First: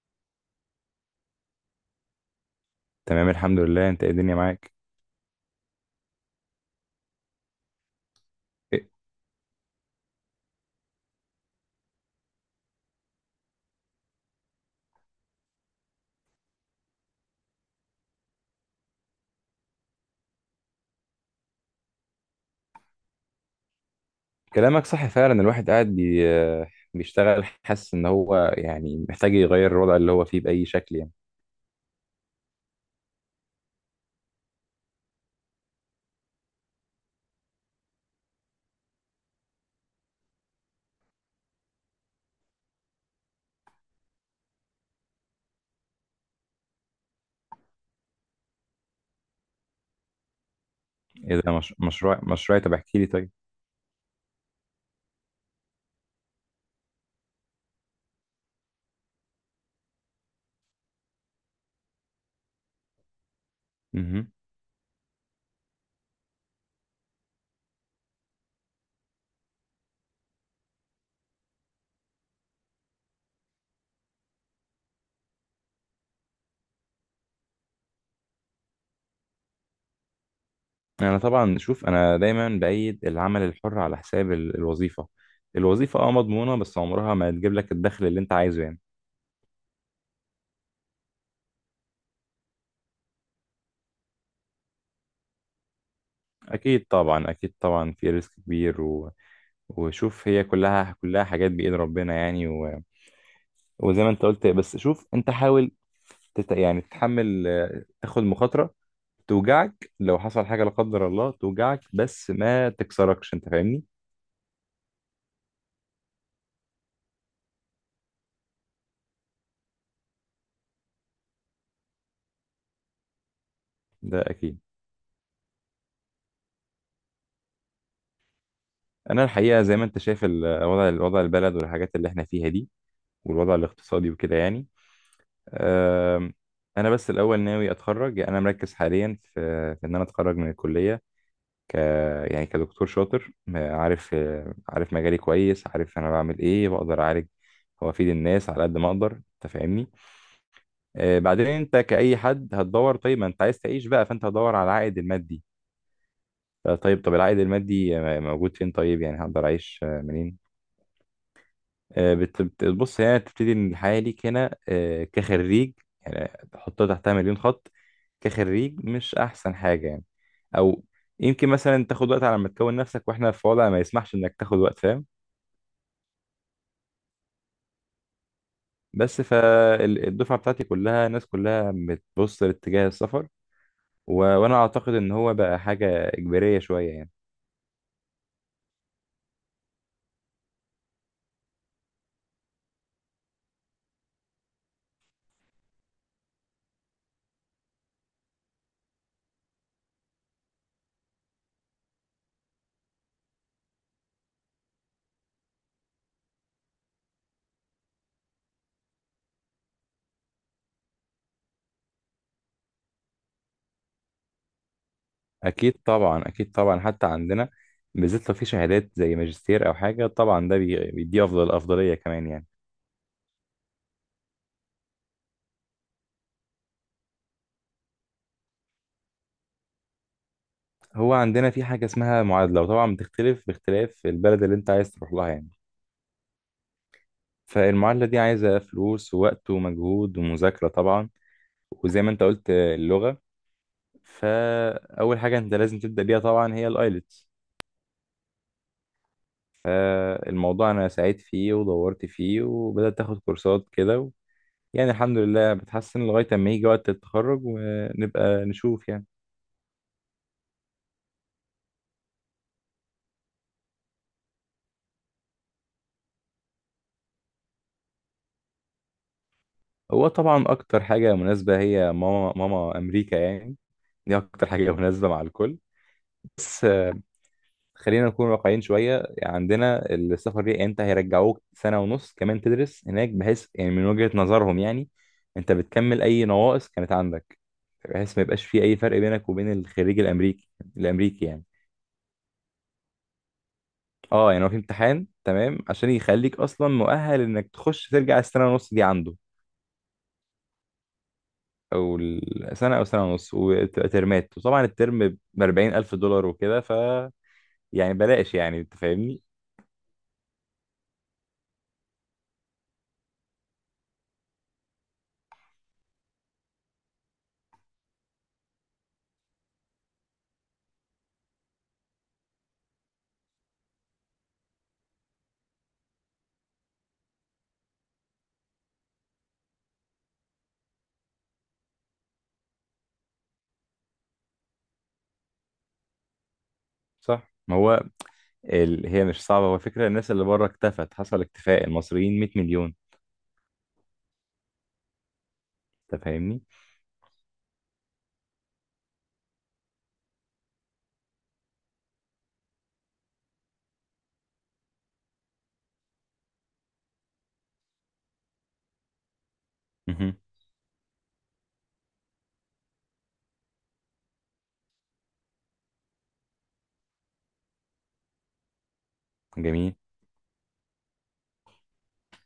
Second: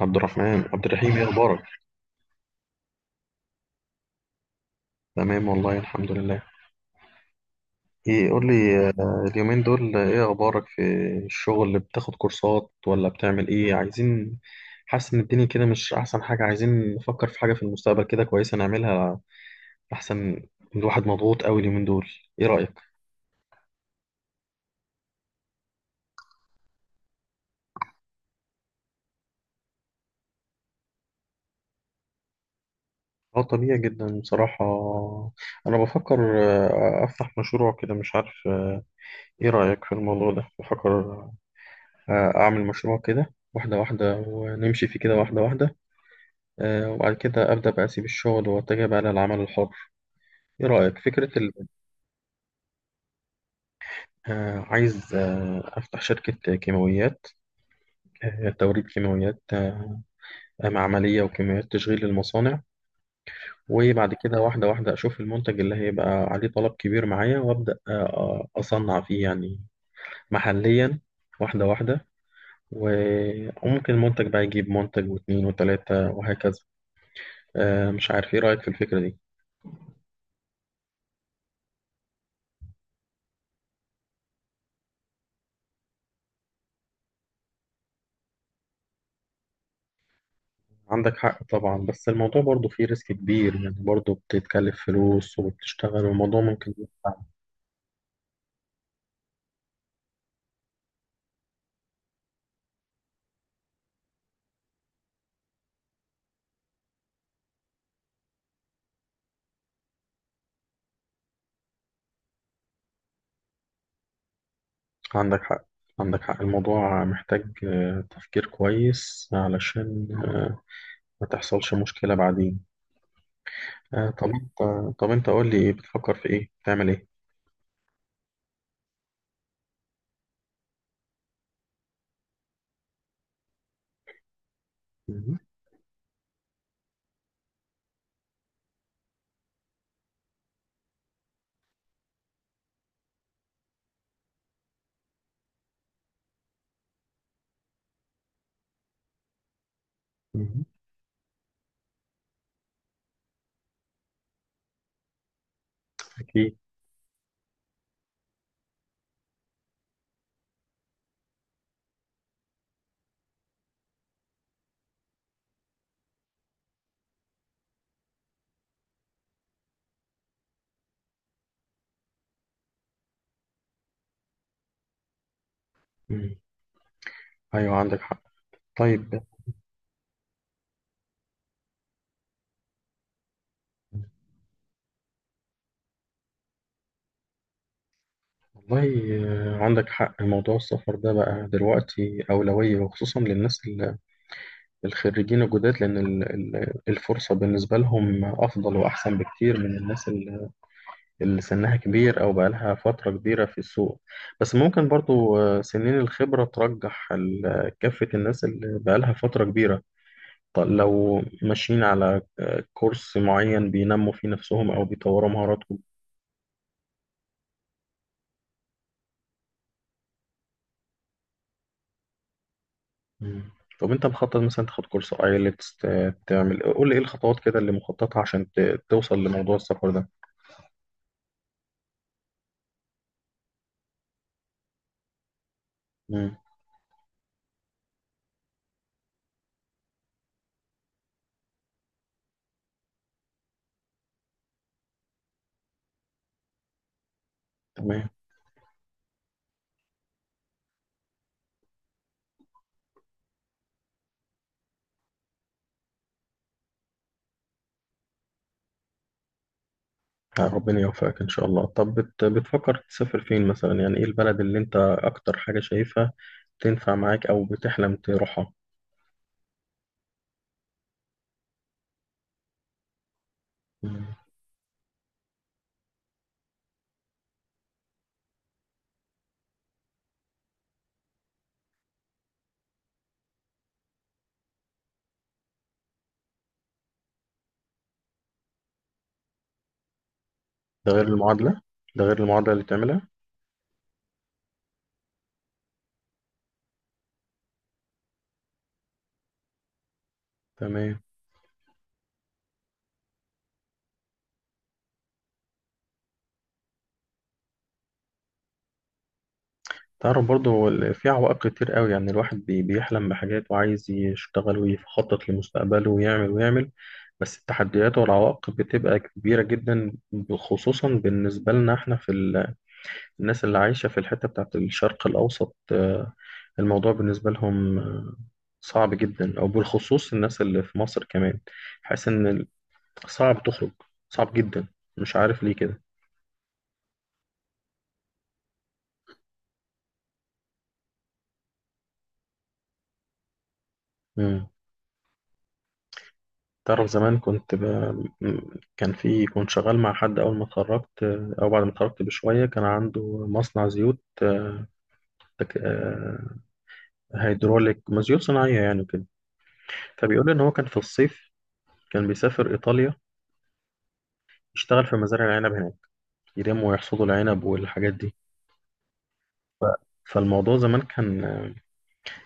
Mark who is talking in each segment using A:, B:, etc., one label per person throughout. A: عبد الرحمن عبد الرحيم، ايه اخبارك؟
B: تمام، الحمد لله. انت ايه الدنيا معاك؟
A: تمام والله الحمد لله. ايه قول لي
B: إيه،
A: اليومين دول ايه اخبارك في الشغل؟ بتاخد كورسات ولا بتعمل ايه؟ عايزين، حاسس ان الدنيا كده مش احسن حاجة، عايزين نفكر في حاجة في المستقبل كده كويسة نعملها احسن. الواحد مضغوط قوي اليومين دول، ايه رأيك؟
B: كلامك صح فعلا. الواحد قاعد بيشتغل، حاسس ان هو يعني محتاج يغير الوضع اللي هو فيه باي شكل يعني.
A: اه طبيعي جدا بصراحة. انا بفكر افتح مشروع كده، مش عارف ايه رأيك في الموضوع ده؟ بفكر اعمل مشروع كده واحدة واحدة ونمشي فيه كده واحدة واحدة، وبعد كده أبدأ بقى أسيب الشغل وأتجه بقى للعمل الحر. إيه رأيك؟
B: اذا مش... مشروع مشروع، طب احكي لي طيب.
A: عايز أفتح شركة كيماويات، توريد كيماويات معملية وكيماويات تشغيل للمصانع. وبعد
B: مهم.
A: كده واحدة واحدة أشوف المنتج اللي هيبقى عليه طلب كبير معايا وأبدأ أصنع فيه يعني محليا، واحدة واحدة. و- وممكن المنتج بقى يجيب منتج واتنين وتلاتة وهكذا. مش عارف، إيه رأيك في الفكرة دي؟
B: انا طبعا شوف، انا دايما بايد العمل الحر على حساب الوظيفه. الوظيفه اه مضمونه، بس عمرها ما هتجيب لك الدخل اللي انت عايزه يعني.
A: عندك حق طبعا، بس الموضوع برضه فيه ريسك كبير يعني، برضه بتتكلف فلوس وبتشتغل والموضوع ممكن
B: اكيد
A: يبقى.
B: طبعا، اكيد طبعا في ريسك كبير و... وشوف، هي كلها حاجات بايد ربنا يعني. وزي ما انت قلت، بس شوف انت حاول يعني تتحمل، تاخد مخاطرة توجعك لو حصل حاجة لا قدر الله، توجعك بس ما تكسركش، انت فاهمني؟
A: عندك حق عندك حق. الموضوع محتاج تفكير كويس علشان ما تحصلش مشكلة بعدين. آه،
B: ده
A: طب انت
B: اكيد.
A: طب انت قول لي، ايه بتفكر في ايه؟ بتعمل ايه؟
B: انا الحقيقة زي ما انت شايف الوضع، البلد والحاجات اللي احنا فيها دي، والوضع الاقتصادي وكده يعني.
A: مهم.
B: آم، انا بس الاول ناوي اتخرج. يعني انا مركز حاليا في في ان انا اتخرج من الكلية ك، يعني كدكتور شاطر، عارف، عارف مجالي كويس، عارف انا بعمل ايه، بقدر اعالج وافيد الناس على قد ما اقدر، انت فاهمني؟
A: مهم.
B: بعدين انت كأي حد هتدور. طيب، ما انت عايز تعيش بقى، فانت هتدور على العائد المادي.
A: اكيد.
B: طيب، طب العائد المادي موجود فين؟ طيب، يعني هقدر اعيش منين؟ آه، بص، هي تبتدي ان الحياه ليك هنا، كخريج، يعني تحطها تحتها مليون خط، كخريج مش احسن حاجه يعني. او يمكن مثلا تاخد وقت على ما تكون نفسك، واحنا في وضع ما يسمحش انك تاخد وقت، فاهم؟
A: مم. ايوه عندك حق.
B: بس
A: طيب.
B: فالدفعه بتاعتي كلها، الناس كلها بتبص لاتجاه السفر، و... وانا اعتقد ان هو بقى حاجه اجباريه شويه يعني.
A: والله عندك حق، موضوع السفر ده بقى دلوقتي أولوية، وخصوصا للناس الخريجين الجداد، لأن الفرصة بالنسبة لهم أفضل وأحسن بكتير من الناس اللي سنها كبير أو بقالها فترة كبيرة في السوق. بس ممكن برضو سنين الخبرة ترجح كافة الناس اللي بقالها فترة كبيرة، لو ماشيين على كورس معين بينموا فيه نفسهم أو بيطوروا
B: اكيد
A: مهاراتهم.
B: طبعا، اكيد طبعا حتى عندنا، بالذات لو في شهادات زي ماجستير او حاجه، طبعا ده بيديه افضليه كمان يعني.
A: مم. طب أنت مخطط مثلا تاخد كورس آيلتس؟ تعمل، قول لي إيه الخطوات كده اللي مخططها عشان توصل لموضوع السفر ده؟
B: هو عندنا في حاجة اسمها معادلة، وطبعا بتختلف باختلاف البلد اللي انت عايز تروح لها يعني.
A: مم.
B: فالمعادلة دي عايزة فلوس ووقت ومجهود ومذاكرة طبعا، وزي ما انت قلت اللغة. فأول حاجة انت لازم تبدأ بيها طبعا هي الآيلتس.
A: تمام.
B: فالموضوع أنا سعيت فيه ودورت فيه وبدأت أخد كورسات كده و... يعني الحمد لله بتحسن لغاية أما يجي وقت التخرج ونبقى نشوف يعني.
A: ربنا يوفقك إن شاء الله. طب بتفكر تسافر فين مثلا؟ يعني إيه البلد اللي أنت أكتر حاجة شايفها تنفع معاك أو بتحلم تروحها؟
B: هو طبعا أكتر حاجة مناسبة هي ماما أمريكا يعني.
A: مم.
B: دي أكتر حاجة مناسبة مع الكل. بس خلينا نكون واقعيين شوية. يعني عندنا السفر دي، انت هيرجعوك سنة ونص كمان تدرس هناك، بحيث يعني من وجهة نظرهم يعني انت بتكمل اي نواقص كانت عندك، بحيث ما يبقاش في اي فرق بينك وبين الخريج الامريكي
A: ده غير
B: الامريكي يعني.
A: المعادلة ده غير المعادلة اللي تعملها.
B: اه يعني هو في امتحان تمام عشان يخليك اصلا مؤهل انك تخش ترجع السنة ونص دي عنده،
A: تمام.
B: او السنة او سنة ونص، وتبقى ترمات، وطبعا الترم ب 40,000 دولار وكده، ف يعني بلاش يعني، انت فاهمني؟
A: تعرف برضه، هو في عوائق كتير قوي يعني، الواحد بيحلم بحاجات وعايز يشتغل ويخطط لمستقبله ويعمل ويعمل، بس التحديات والعوائق بتبقى كبيرة جدا، خصوصا بالنسبة لنا احنا في الناس اللي عايشة في الحتة بتاعت الشرق الأوسط. الموضوع بالنسبة لهم صعب جدا، أو بالخصوص الناس اللي في مصر كمان. حاسس إن صعب تخرج، صعب جدا، مش عارف ليه كده.
B: صح، ما هو هي مش صعبة. هو فكرة الناس اللي بره اكتفت، حصل اكتفاء. المصريين 100 مليون،
A: مم.
B: انت فاهمني؟
A: تعرف زمان كان في، كنت شغال مع حد أول ما اتخرجت أو بعد ما اتخرجت بشوية، كان عنده مصنع زيوت تك- آه، هيدروليك، ما زيوت صناعية يعني وكده.
B: مهم.
A: فبيقول لي إن هو كان في الصيف كان بيسافر إيطاليا، يشتغل في مزارع العنب هناك، يرموا ويحصدوا العنب والحاجات دي. ف-
B: جميل.
A: فالموضوع زمان كان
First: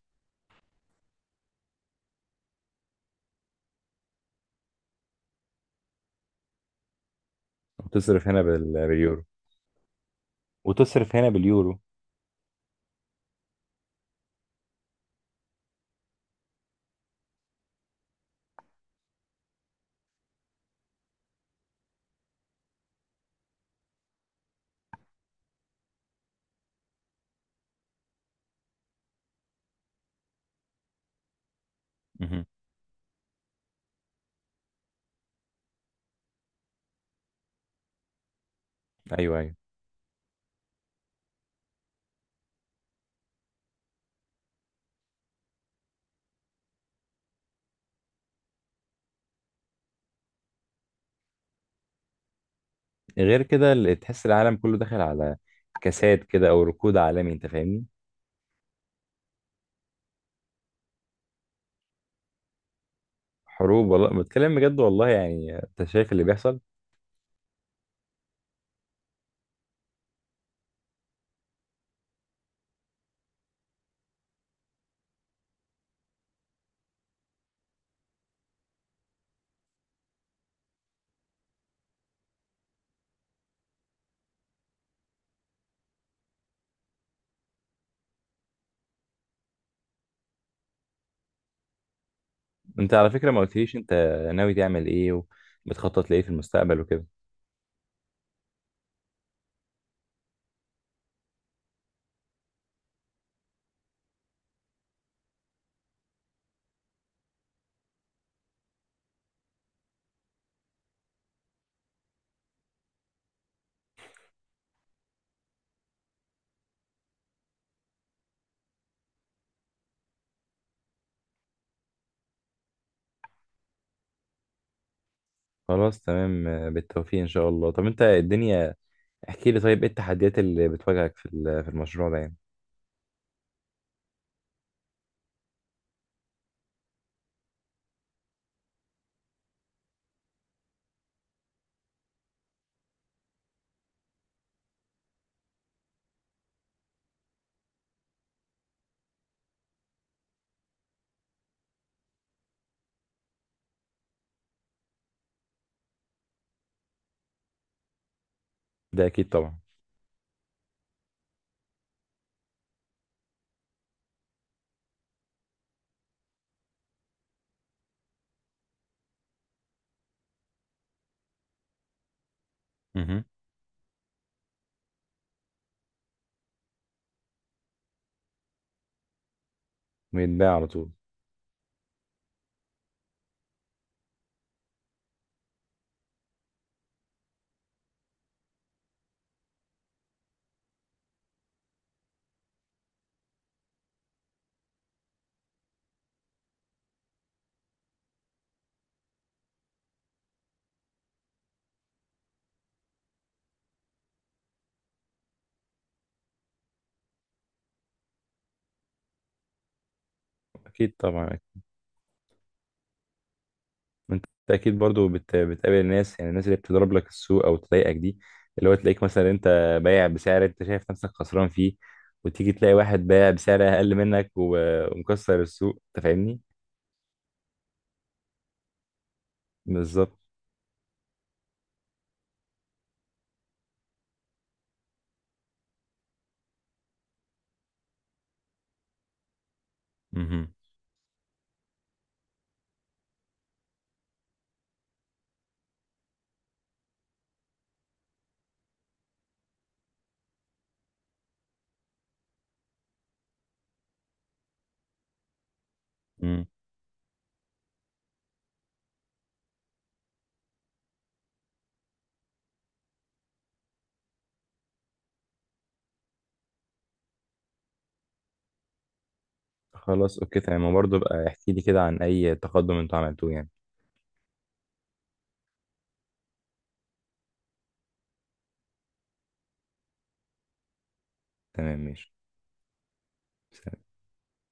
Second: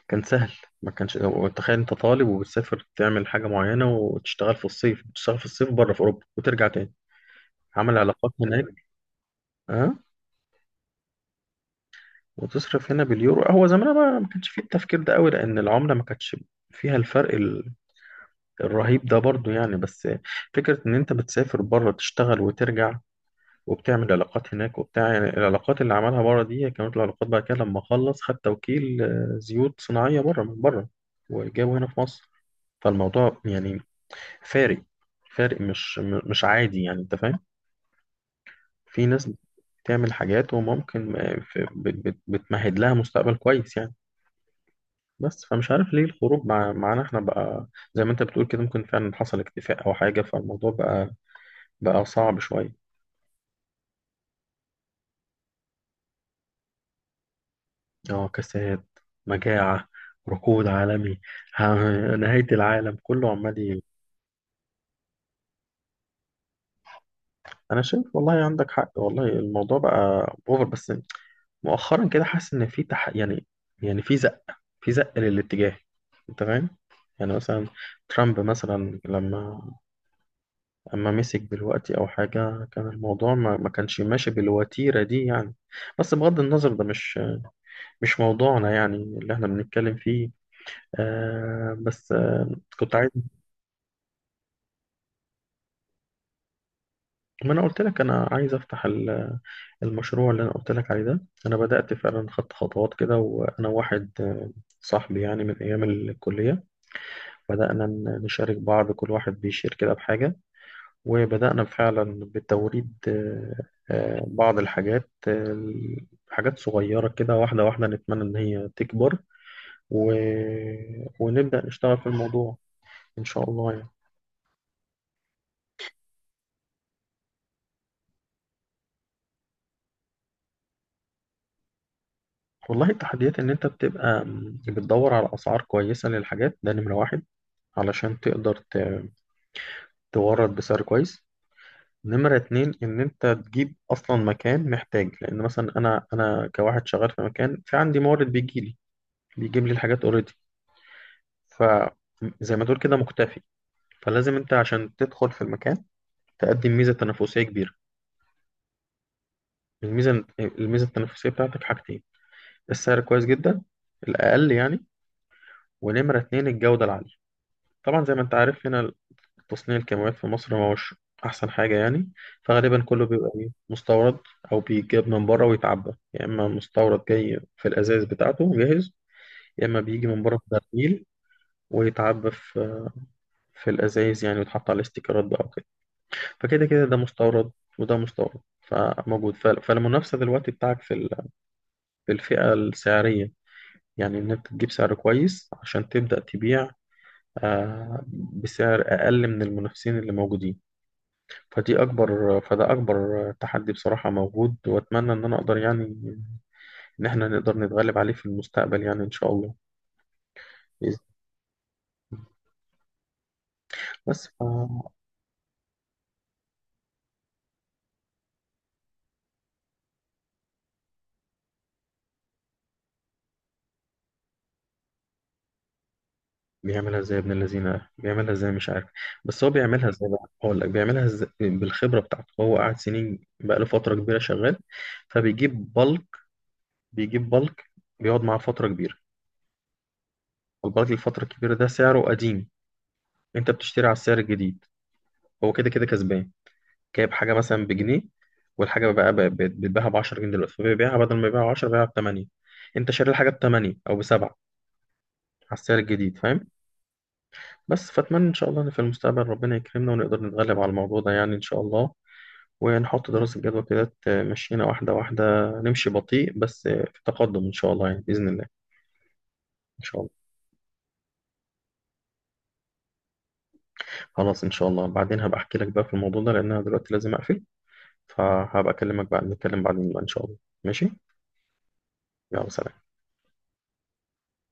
A: كان سهل. ما كانش، تخيل انت طالب وبتسافر تعمل حاجة معينة وتشتغل في الصيف، بتشتغل في الصيف بره في أوروبا وترجع تاني، عمل
B: وتصرف
A: علاقات
B: هنا
A: هناك.
B: باليورو.
A: اه،
B: وتصرف هنا باليورو.
A: وتصرف هنا باليورو. هو زمان بقى ما كانش فيه التفكير ده قوي، لأن العملة ما كانتش فيها الفرق الرهيب ده برضو يعني. بس فكرة إن أنت بتسافر بره تشتغل وترجع، وبتعمل علاقات هناك وبتاع يعني، العلاقات اللي عملها بره دي كانت العلاقات بعد كده، لما خلص خد توكيل زيوت صناعية بره من بره وجابه هنا في مصر.
B: مهم.
A: فالموضوع يعني فارق، فارق مش عادي يعني، انت فاهم؟ في ناس
B: ايوه، ايوه.
A: بتعمل حاجات وممكن بتمهد لها مستقبل كويس يعني. بس فمش عارف ليه الخروج معانا احنا بقى، زي ما انت بتقول كده، ممكن فعلا حصل اكتفاء او حاجة، فالموضوع بقى بقى صعب شوية.
B: غير كده، اللي تحس العالم كله داخل على كساد كده او ركود عالمي، انت فاهمني؟
A: انعكاسات، مجاعة، ركود عالمي، نهاية العالم كله عمال
B: حروب، والله بتكلم بجد، والله يعني انت شايف اللي بيحصل؟
A: أنا شايف والله، عندك حق والله، الموضوع بقى أوفر. بس مؤخرا كده حاسس إن في يعني يعني في زق للاتجاه، أنت فاهم؟ يعني مثلا ترامب مثلا لما أما مسك دلوقتي أو حاجة، كان الموضوع ما كانش ماشي بالوتيرة دي يعني. بس بغض النظر ده مش مش موضوعنا يعني اللي احنا بنتكلم فيه. آه بس آه كنت
B: انت
A: عايز.
B: على فكرة ما قلتليش انت ناوي تعمل ايه، وبتخطط لايه في المستقبل وكده.
A: ما انا قلت لك انا عايز افتح المشروع اللي انا قلت لك عليه ده. انا بدأت فعلا خدت خطوات كده، وانا واحد صاحبي يعني من ايام الكلية، بدأنا نشارك بعض، كل واحد بيشير كده بحاجة. وبدأنا فعلا بتوريد بعض الحاجات حاجات صغيرة كده واحدة واحدة، نتمنى ان هي تكبر، و... ونبدأ نشتغل في الموضوع ان شاء الله يعني.
B: خلاص تمام، بالتوفيق ان شاء الله. طب انت الدنيا، احكي لي طيب، ايه التحديات اللي بتواجهك في في المشروع ده يعني؟
A: والله التحديات ان انت بتبقى بتدور على اسعار كويسة للحاجات، ده نمرة واحد، علشان تقدر تورد بسعر كويس. نمرة اتنين، إن أنت تجيب أصلا مكان محتاج، لأن مثلا أنا كواحد شغال في مكان، في عندي مورد بيجيلي بيجيب لي الحاجات أوريدي، فزي ما تقول كده مكتفي. فلازم أنت عشان تدخل في المكان تقدم ميزة تنافسية كبيرة.
B: ده اكيد طبعا.
A: الميزة التنافسية بتاعتك حاجتين، السعر كويس جدا، الأقل يعني، ونمرة اتنين الجودة العالية. طبعا زي ما أنت عارف هنا تصنيع الكاميرات في مصر ما هوش أحسن حاجة يعني، فغالبا كله
B: مهم.
A: بيبقى إيه مستورد، أو بيجاب من بره ويتعبى، يا إما مستورد جاي في الأزايز بتاعته جاهز، يا إما بيجي من بره في
B: بيتباع على طول.
A: برميل ويتعبى في في الأزايز يعني، ويتحط على الاستيكرات بقى وكده. فكده كده ده مستورد وده مستورد فموجود، فالمنافسة دلوقتي بتاعك في في الفئة السعرية يعني، إن أنت تجيب سعر كويس عشان تبدأ تبيع آه، بسعر أقل من المنافسين اللي موجودين. فدي أكبر فده أكبر تحدي بصراحة موجود، وأتمنى إن أنا أقدر يعني، إن إحنا نقدر نتغلب عليه في المستقبل يعني إن شاء الله، بإذن
B: اكيد
A: الله.
B: طبعا. انت
A: بس ف...
B: اكيد برضو بتقابل الناس، يعني الناس اللي بتضرب لك السوق او تضايقك دي، اللي هو تلاقيك مثلا انت بايع بسعر انت شايف نفسك خسران فيه، وتيجي تلاقي واحد بايع بسعر اقل منك و... ومكسر السوق، انت فاهمني؟
A: بيعملها إزاي ابن الذين؟ بيعملها إزاي مش عارف. بس هو بيعملها إزاي
B: بالظبط.
A: بقى؟ أقول لك بيعملها إزاي، بالخبرة بتاعته، هو قاعد سنين بقى له فترة كبيرة شغال. فبيجيب بالك بيجيب بالك بيقعد معاه فترة كبيرة،
B: مهم.
A: البالك الفترة الكبيرة ده سعره قديم، أنت بتشتري على السعر الجديد. هو كده كده كسبان، جايب حاجة مثلا بجنيه، والحاجة بقى بتباعها ب 10 جنيه دلوقتي، فبيبيعها بدل ما يبيعها ب 10، بيبيعها ب 8. انت شاري الحاجة ب 8 او ب 7 على السعر الجديد،
B: مم.
A: فاهم؟ بس فاتمنى ان شاء الله ان في المستقبل ربنا يكرمنا ونقدر نتغلب على الموضوع ده يعني ان شاء الله، ونحط دراسة جدوى كده تمشينا واحدة واحدة، نمشي بطيء بس في تقدم ان شاء الله يعني بإذن الله. ان شاء
B: خلاص،
A: الله.
B: اوكي تمام. وبرضه بقى احكي لي كده عن اي تقدم انتوا عملتوه يعني.
A: خلاص ان شاء الله، بعدين هبقى احكي لك بقى في الموضوع ده، لان انا دلوقتي لازم اقفل. فهبقى اكلمك بعد، نتكلم بعدين بقى ان شاء الله. ماشي.
B: تمام ماشي
A: يلا سلام.